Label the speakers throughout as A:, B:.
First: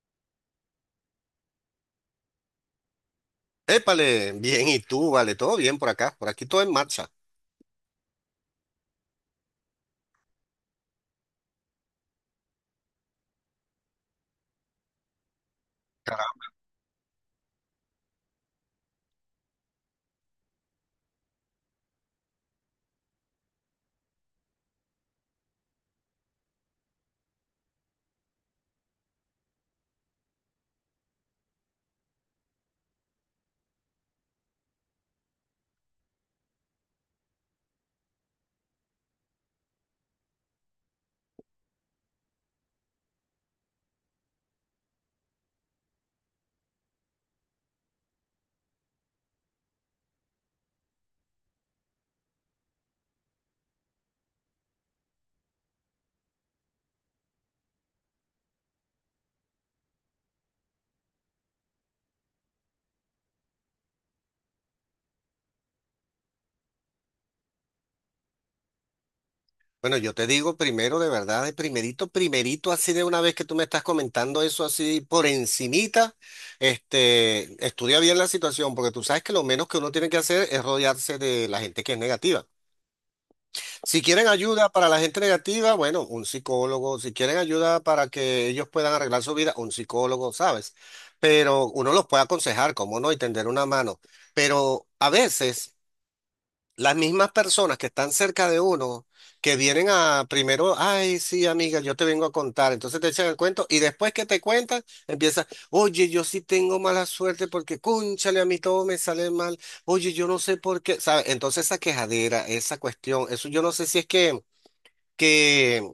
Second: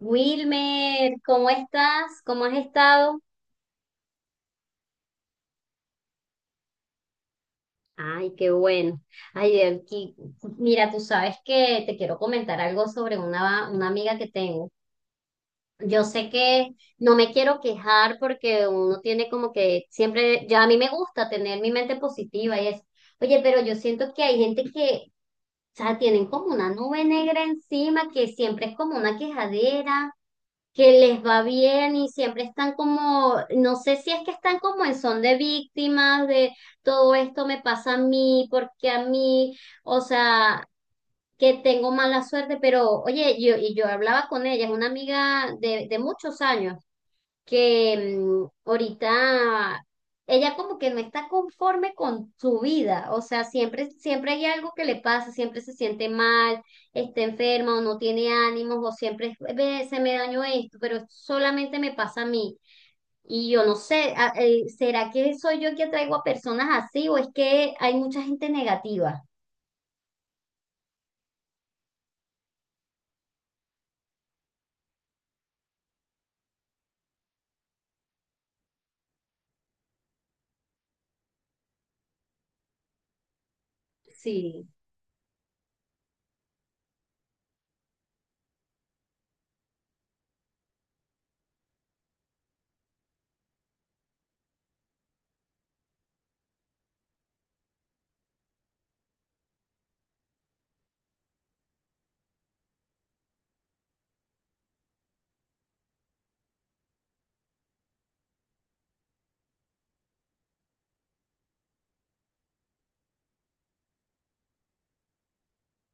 A: Wilmer, ¿cómo estás? ¿Cómo has estado?
B: Épale, bien, ¿y tú? Vale, todo bien por acá, por aquí todo en marcha.
A: Ay, qué bueno. Ay, aquí, mira, tú sabes que te quiero comentar algo sobre una amiga que tengo. Yo sé que no me quiero quejar porque uno tiene como que siempre, ya a mí me gusta tener mi mente positiva y eso. Oye, pero yo siento que hay gente que, o sea, tienen como una nube negra encima que siempre es como una quejadera. Que les va bien y siempre están como, no sé si es que están como en son de víctimas de todo esto me pasa a mí, porque a mí, o sea, que tengo mala suerte, pero oye, y yo hablaba con ella, es una amiga de muchos años, que ahorita ella como que no está conforme con su vida, o sea, siempre, siempre hay algo que le pasa, siempre se siente mal, está enferma o no tiene ánimos o siempre es, "Ve, se me dañó esto, pero esto solamente me pasa a mí". Y yo no sé, ¿será que soy yo que atraigo a personas así o es que hay mucha gente negativa?
B: Bueno, yo te digo primero, de verdad, de primerito, primerito, así de una vez que tú me estás comentando eso así por encimita, estudia bien la situación, porque tú sabes que lo menos que uno tiene que hacer es rodearse de la gente que es negativa. Si quieren
A: Sí,
B: ayuda para la gente negativa, bueno, un psicólogo, si quieren ayuda para que ellos puedan arreglar su vida, un psicólogo, ¿sabes? Pero uno los puede aconsejar, cómo no, y tender una mano. Pero a veces las mismas personas que están cerca de uno, que vienen a primero, ay, sí, amiga, yo te vengo a contar, entonces te echan el cuento y después que te cuentan, empiezas, oye, yo sí tengo mala suerte porque, cónchale, a mí todo me sale mal, oye, yo no sé por qué, ¿sabes? Entonces esa quejadera, esa cuestión, eso yo no sé si es que que,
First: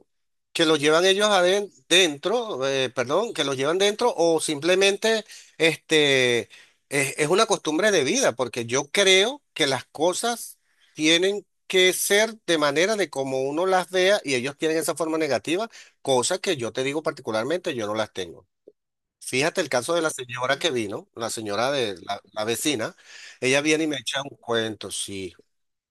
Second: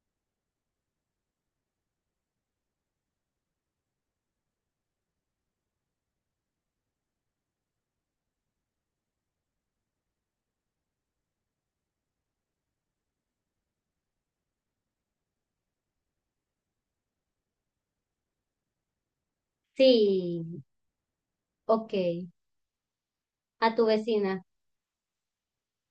B: que los llevan ellos dentro, perdón, que los llevan dentro o simplemente este, es una costumbre de vida, porque yo creo que las cosas tienen que ser de manera de como uno las vea y ellos tienen esa forma negativa, cosa que yo te digo particularmente, yo no las tengo. Fíjate el caso de la señora
A: sí,
B: que vino, la señora
A: ok,
B: de la vecina, ella
A: a
B: viene
A: tu
B: y me echa un
A: vecina,
B: cuento, sí.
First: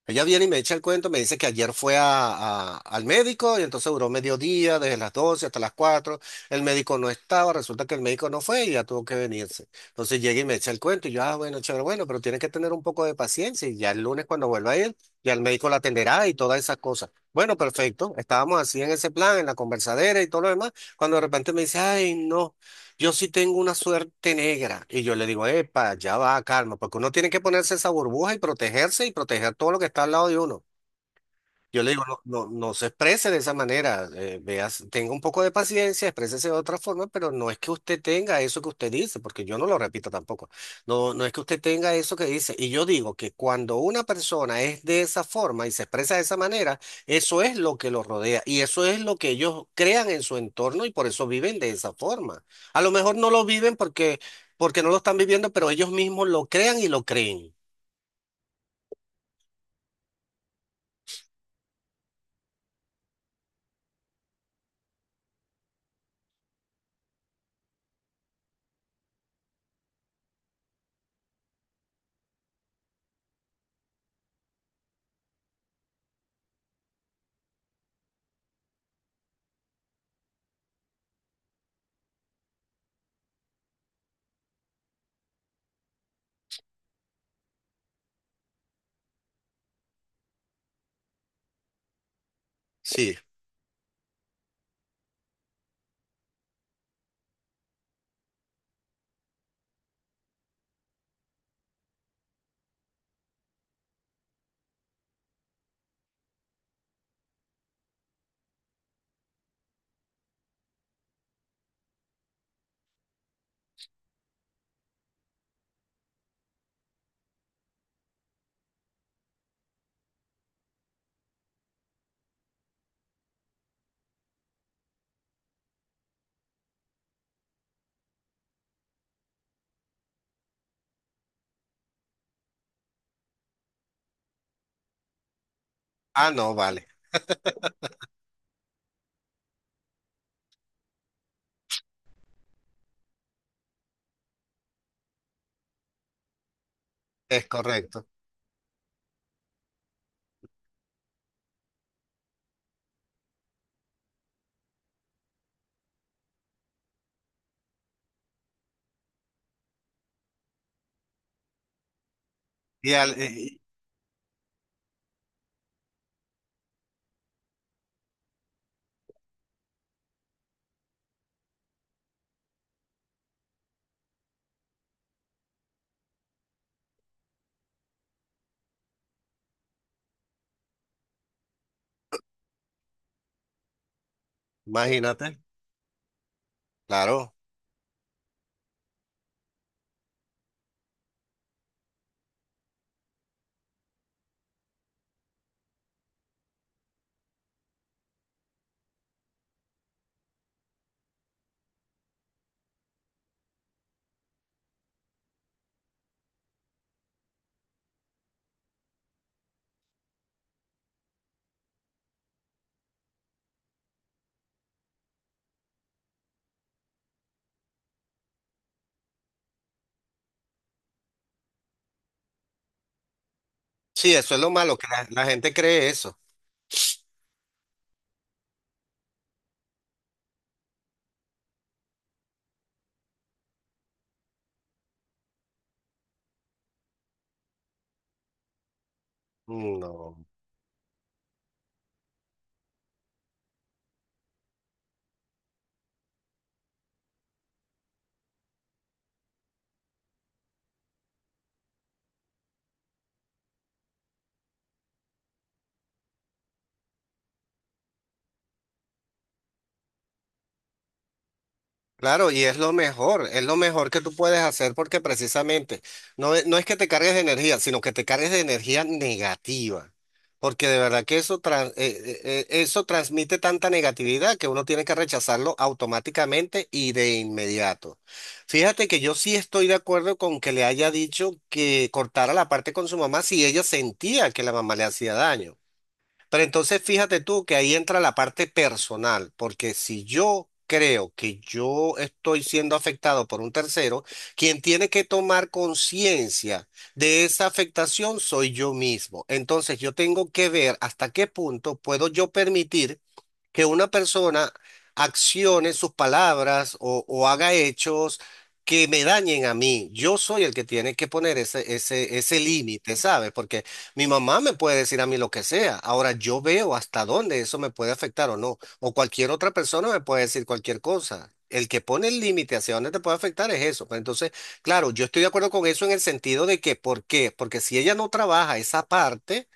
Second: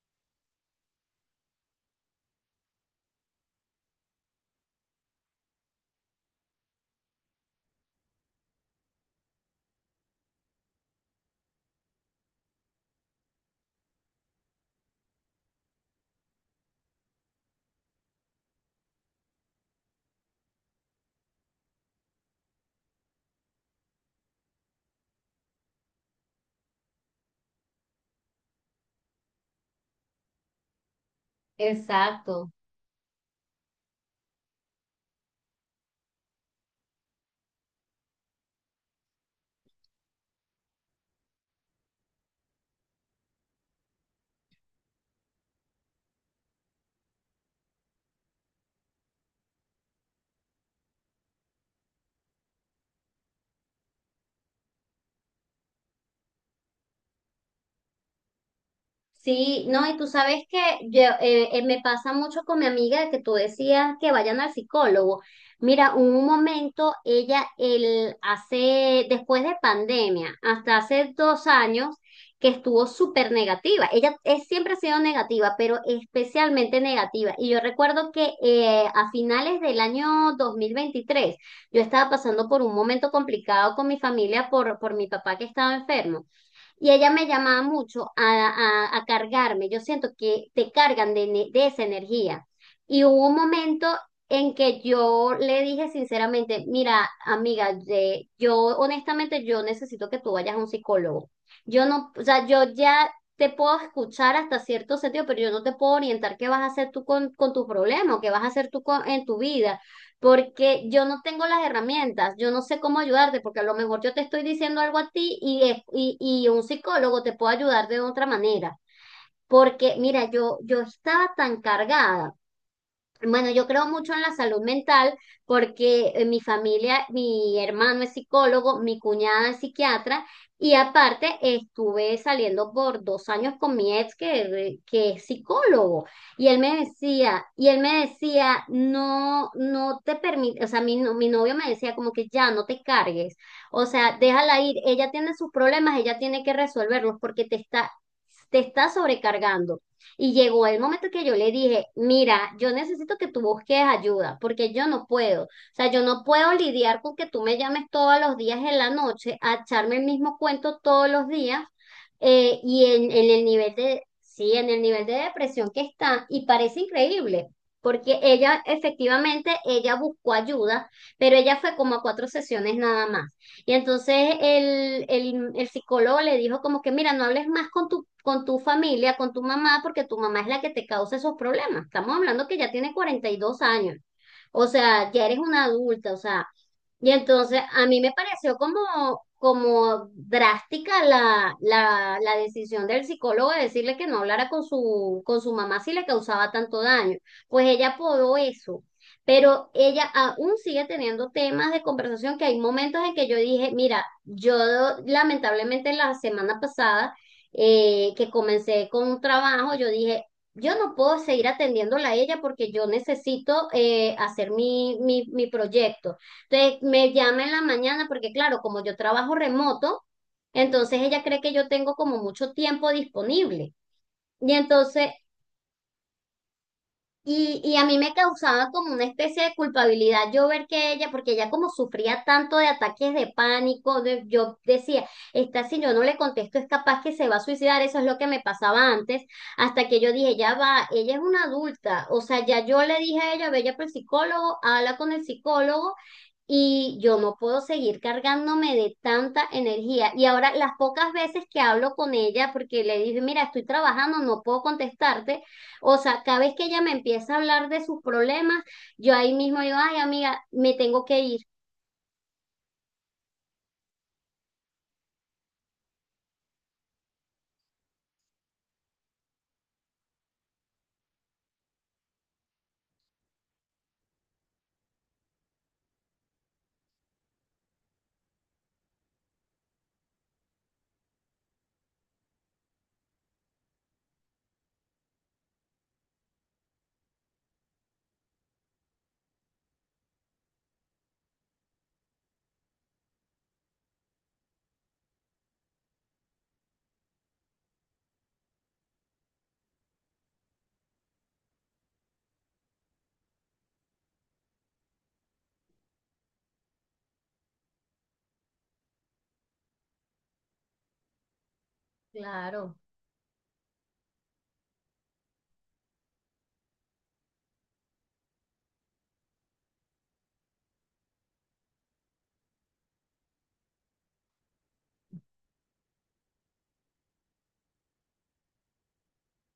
B: Ella viene y me echa el cuento, me dice que ayer fue al médico y entonces duró mediodía, desde las 12 hasta las cuatro. El médico no estaba, resulta que el médico no fue y ya tuvo que venirse. Entonces llega y me echa el cuento y yo, ah, bueno, chévere, bueno, pero tienes que tener un poco de paciencia y ya el lunes cuando vuelva a ir, ya el médico la atenderá y todas esas cosas. Bueno, perfecto, estábamos así en ese plan, en la conversadera y todo lo demás, cuando de repente me dice, ay, no. Yo sí tengo una suerte negra y yo le digo, epa, ya va, calma, porque uno tiene que ponerse esa burbuja y protegerse y proteger todo lo que está al lado de uno. Yo le digo, no, no,
A: exacto.
B: no se exprese de esa manera, veas, tenga un poco de paciencia, exprésese de otra forma, pero no es que usted tenga eso que usted dice, porque yo no lo repito tampoco. No, no es que usted tenga eso que dice. Y yo digo que cuando una persona es de esa forma y se expresa de esa manera, eso es lo que los rodea y eso es lo que ellos crean en su entorno y por eso viven de esa forma. A lo mejor no lo viven porque, porque no lo están viviendo, pero ellos mismos lo crean y lo creen.
A: Sí, no, y tú sabes que me pasa mucho con mi amiga de que tú decías que vayan al psicólogo. Mira, hubo un momento, después de pandemia, hasta hace 2 años, que estuvo súper negativa. Ella es, siempre ha sido negativa, pero especialmente negativa. Y yo recuerdo que a finales del año 2023 yo estaba pasando por un momento complicado con mi familia por mi papá que estaba enfermo. Y ella me llamaba mucho a, a cargarme. Yo siento que te cargan de esa energía. Y
B: Sí.
A: hubo un momento en que yo le dije sinceramente, mira, amiga, yo honestamente yo necesito que tú vayas a un psicólogo. Yo no, o sea, yo ya te puedo escuchar hasta cierto sentido, pero yo no te puedo orientar qué vas a hacer tú con tu problema o qué vas a hacer tú en tu vida porque yo no tengo las herramientas, yo no sé cómo ayudarte, porque a lo mejor yo te estoy diciendo algo a ti y un psicólogo te puede ayudar de otra manera. Porque, mira, yo estaba tan cargada, bueno, yo creo mucho en la salud mental porque mi familia, mi hermano es psicólogo, mi cuñada es psiquiatra y aparte estuve saliendo por 2 años con mi ex que es psicólogo.
B: Ah,
A: y
B: no,
A: él me
B: vale,
A: decía, y él me decía, no, no te permite, o sea, mi, no- mi novio me decía como que ya no te cargues, o sea, déjala ir, ella tiene sus problemas, ella tiene que resolverlos porque
B: es
A: te está,
B: correcto.
A: te está sobrecargando. Y llegó el momento que yo le dije, mira, yo necesito que tú busques ayuda, porque yo no puedo. O sea, yo no puedo lidiar con que tú me llames todos los días en la noche a echarme el mismo cuento todos los días. eh, y
B: Y
A: en,
B: al-
A: en el
B: eh,
A: nivel de, sí, en el nivel de depresión que está, y parece increíble. Porque ella, efectivamente, ella buscó ayuda, pero ella fue como a cuatro sesiones nada más. Y entonces el psicólogo le dijo como que, mira, no hables más con tu familia, con tu mamá, porque tu mamá es la que te causa esos problemas. Estamos hablando que ya tiene 42 años. O sea, ya eres
B: ¡Imagínate!
A: una adulta, o sea. Y
B: Claro.
A: entonces a mí me pareció como, como drástica la decisión del psicólogo de decirle que no hablara con su mamá si le causaba tanto daño. Pues ella apodó eso, pero ella aún sigue teniendo temas de conversación que hay momentos en que yo dije, mira, yo lamentablemente la semana pasada que comencé con un trabajo, yo dije, yo no puedo seguir atendiéndola a ella porque yo necesito hacer mi proyecto. Entonces me llama en la mañana porque claro, como yo trabajo remoto, entonces ella cree que yo tengo como mucho tiempo disponible.
B: Sí, eso es lo
A: Y
B: malo, que
A: entonces
B: la gente cree eso.
A: y a mí me causaba como una especie de culpabilidad yo ver que ella, porque ella como sufría tanto de ataques de pánico, yo decía, esta si yo no le contesto es capaz que se va a suicidar, eso es lo que me pasaba antes, hasta que yo
B: No.
A: dije, ya va, ella es una adulta, o sea, ya yo le dije a ella, ve ya por el psicólogo, habla con el psicólogo y yo no puedo seguir cargándome de tanta energía. Y ahora las pocas veces que hablo con ella, porque le dije, mira, estoy trabajando, no puedo contestarte, o sea, cada vez que ella me empieza a hablar de sus problemas, yo ahí mismo digo, ay, amiga, me tengo que ir.
B: Claro, y es lo mejor que tú puedes hacer porque precisamente no, no es que te cargues de energía, sino que te cargues de energía negativa. Porque de verdad que eso, eso transmite tanta negatividad que uno tiene que rechazarlo automáticamente y de inmediato. Fíjate que yo sí estoy de acuerdo con que le haya dicho que cortara la parte con su mamá si ella sentía que la mamá le hacía daño. Pero entonces fíjate tú que ahí entra la parte personal, porque si yo creo que yo estoy siendo afectado por un tercero, quien tiene que tomar conciencia de esa afectación soy yo mismo. Entonces yo tengo que ver hasta qué punto puedo yo permitir que una persona accione sus palabras o haga hechos que me dañen a mí. Yo soy el que tiene que poner ese
A: Claro,
B: límite, ¿sabes? Porque mi mamá me puede decir a mí lo que sea. Ahora yo veo hasta dónde eso me puede afectar o no. O cualquier otra persona me puede decir cualquier cosa. El que pone el límite hacia dónde te puede afectar es eso. Pero entonces, claro, yo estoy de acuerdo con eso en el sentido de que, ¿por qué? Porque si ella no trabaja esa parte,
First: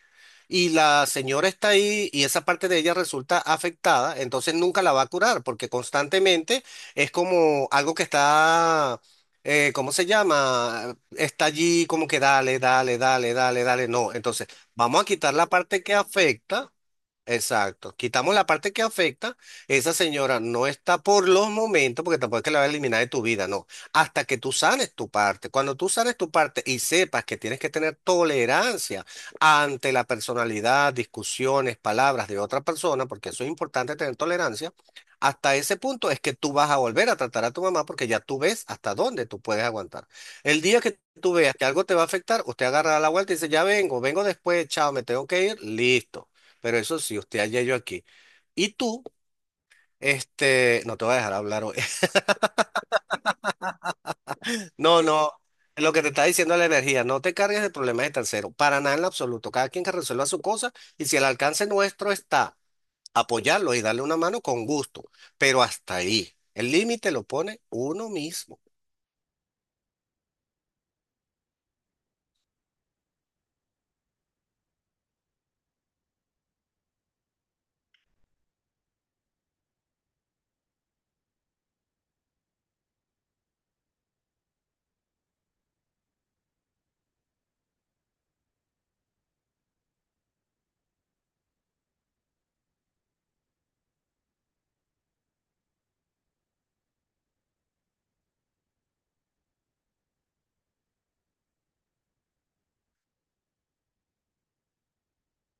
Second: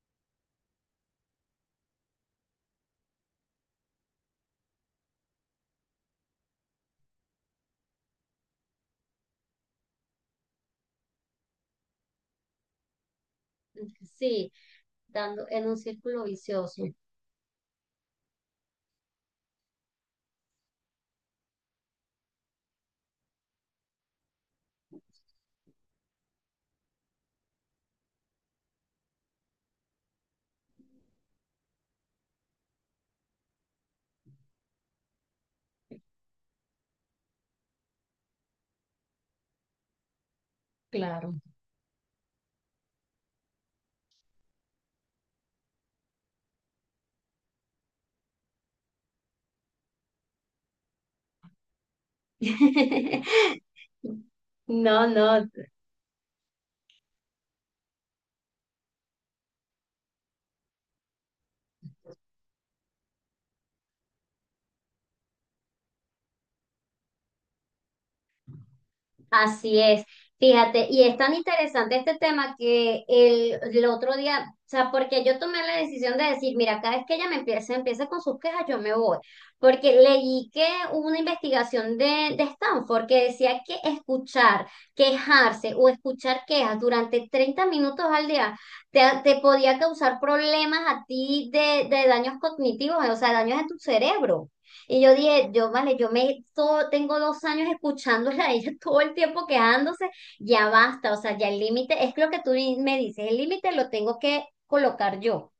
B: y la señora está ahí y esa parte de ella resulta afectada, entonces nunca la va a curar porque constantemente es como algo que está, ¿cómo se llama? Está allí como que dale, dale, dale, dale, dale. No, entonces
A: sí,
B: vamos a quitar
A: dando
B: la
A: en un
B: parte que
A: círculo
B: afecta.
A: vicioso.
B: Exacto. Quitamos la parte que afecta. Esa señora no está por los momentos, porque tampoco es que la va a eliminar de tu vida, no. Hasta que tú sanes tu parte. Cuando tú sanes tu parte y sepas que tienes que tener tolerancia ante la personalidad, discusiones, palabras de otra persona, porque eso es importante tener tolerancia, hasta ese punto es que tú vas a volver a tratar a tu mamá porque ya tú ves hasta dónde tú puedes aguantar. El día que tú
A: Claro.
B: veas que algo te va a afectar, usted agarra la vuelta y dice, ya vengo, vengo después, chao, me tengo que ir, listo. Pero eso sí, usted allá yo aquí. Y tú, no te voy a dejar hablar hoy.
A: No,
B: No, no,
A: no.
B: lo que te está diciendo es la energía, no te cargues de problemas de tercero, para nada en lo absoluto. Cada quien que resuelva su cosa y si el alcance nuestro está apoyarlo y darle una mano con gusto, pero hasta ahí. El límite lo pone uno mismo.
A: Así es, fíjate, y es tan interesante este tema que el otro día, o sea, porque yo tomé la decisión de decir, mira, cada vez que ella me empiece con sus quejas, yo me voy, porque leí que hubo una investigación de Stanford que decía que escuchar, quejarse o escuchar quejas durante 30 minutos al día te podía causar problemas a ti de daños cognitivos, o sea, daños en tu cerebro. Y yo dije, yo vale, yo me todo, tengo 2 años escuchándola a ella todo el tiempo quejándose, ya basta, o sea, ya el límite, es lo que tú me dices, el límite lo tengo que colocar yo.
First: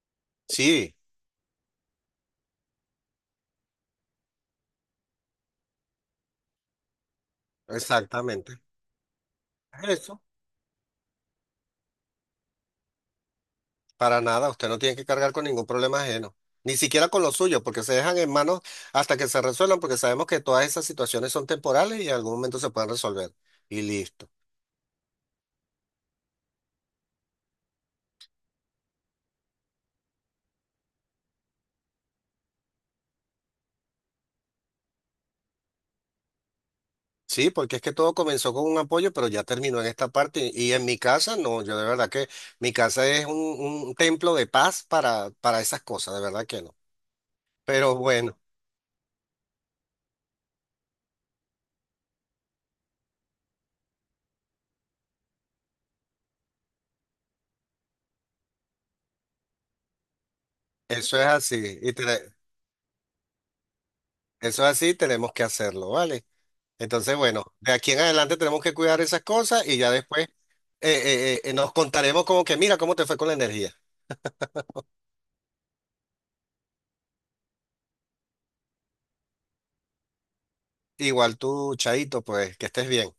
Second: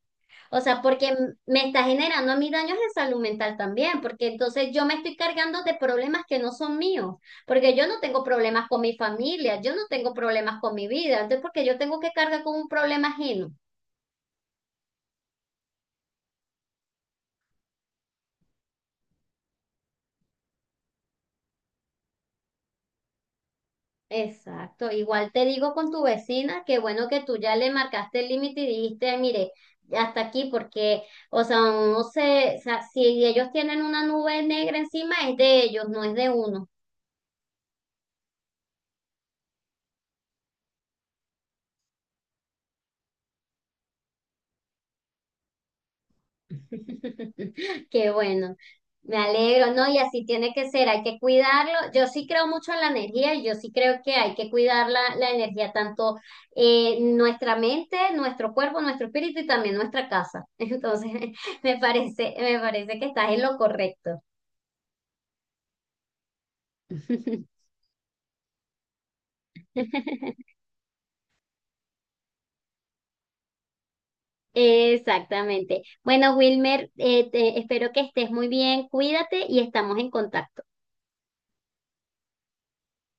A: O sea,
B: Sí,
A: porque me está generando a mí daños de salud mental también, porque entonces yo me estoy cargando de problemas que no son míos, porque yo no tengo
B: exactamente.
A: problemas con mi familia, yo no tengo
B: Eso.
A: problemas con mi vida, entonces porque yo tengo que cargar con un problema ajeno.
B: Para nada, usted no tiene que cargar con ningún problema ajeno, ni siquiera con los suyos, porque se dejan en manos hasta que se resuelvan, porque sabemos que todas esas situaciones son temporales y en algún momento se pueden resolver. Y listo.
A: Exacto, igual te digo con tu vecina que bueno que tú ya le marcaste el límite y dijiste, mire, hasta aquí porque, o sea, uno se, o sea, si ellos tienen una nube negra encima es de ellos, no es de uno.
B: Sí, porque es que todo comenzó con un apoyo, pero ya terminó en esta parte. Y en mi casa, no, yo de verdad que mi casa es un templo de paz para esas cosas, de verdad que no. Pero
A: Qué
B: bueno,
A: bueno, me alegro, ¿no? Y así tiene que ser, hay que cuidarlo. Yo sí creo mucho en la energía y yo sí creo que hay que cuidar la energía, tanto nuestra mente, nuestro cuerpo, nuestro espíritu y también nuestra casa. Entonces,
B: eso es así, y te-
A: me parece que estás en lo correcto.
B: eso es así, tenemos que hacerlo, ¿vale? Entonces, bueno, de aquí en adelante tenemos que cuidar esas cosas y ya después nos contaremos como que, mira, cómo te fue con la energía.
A: Exactamente. Bueno, Wilmer, espero que estés muy bien, cuídate y estamos en contacto.
B: Igual tú, Chaito, pues que estés bien.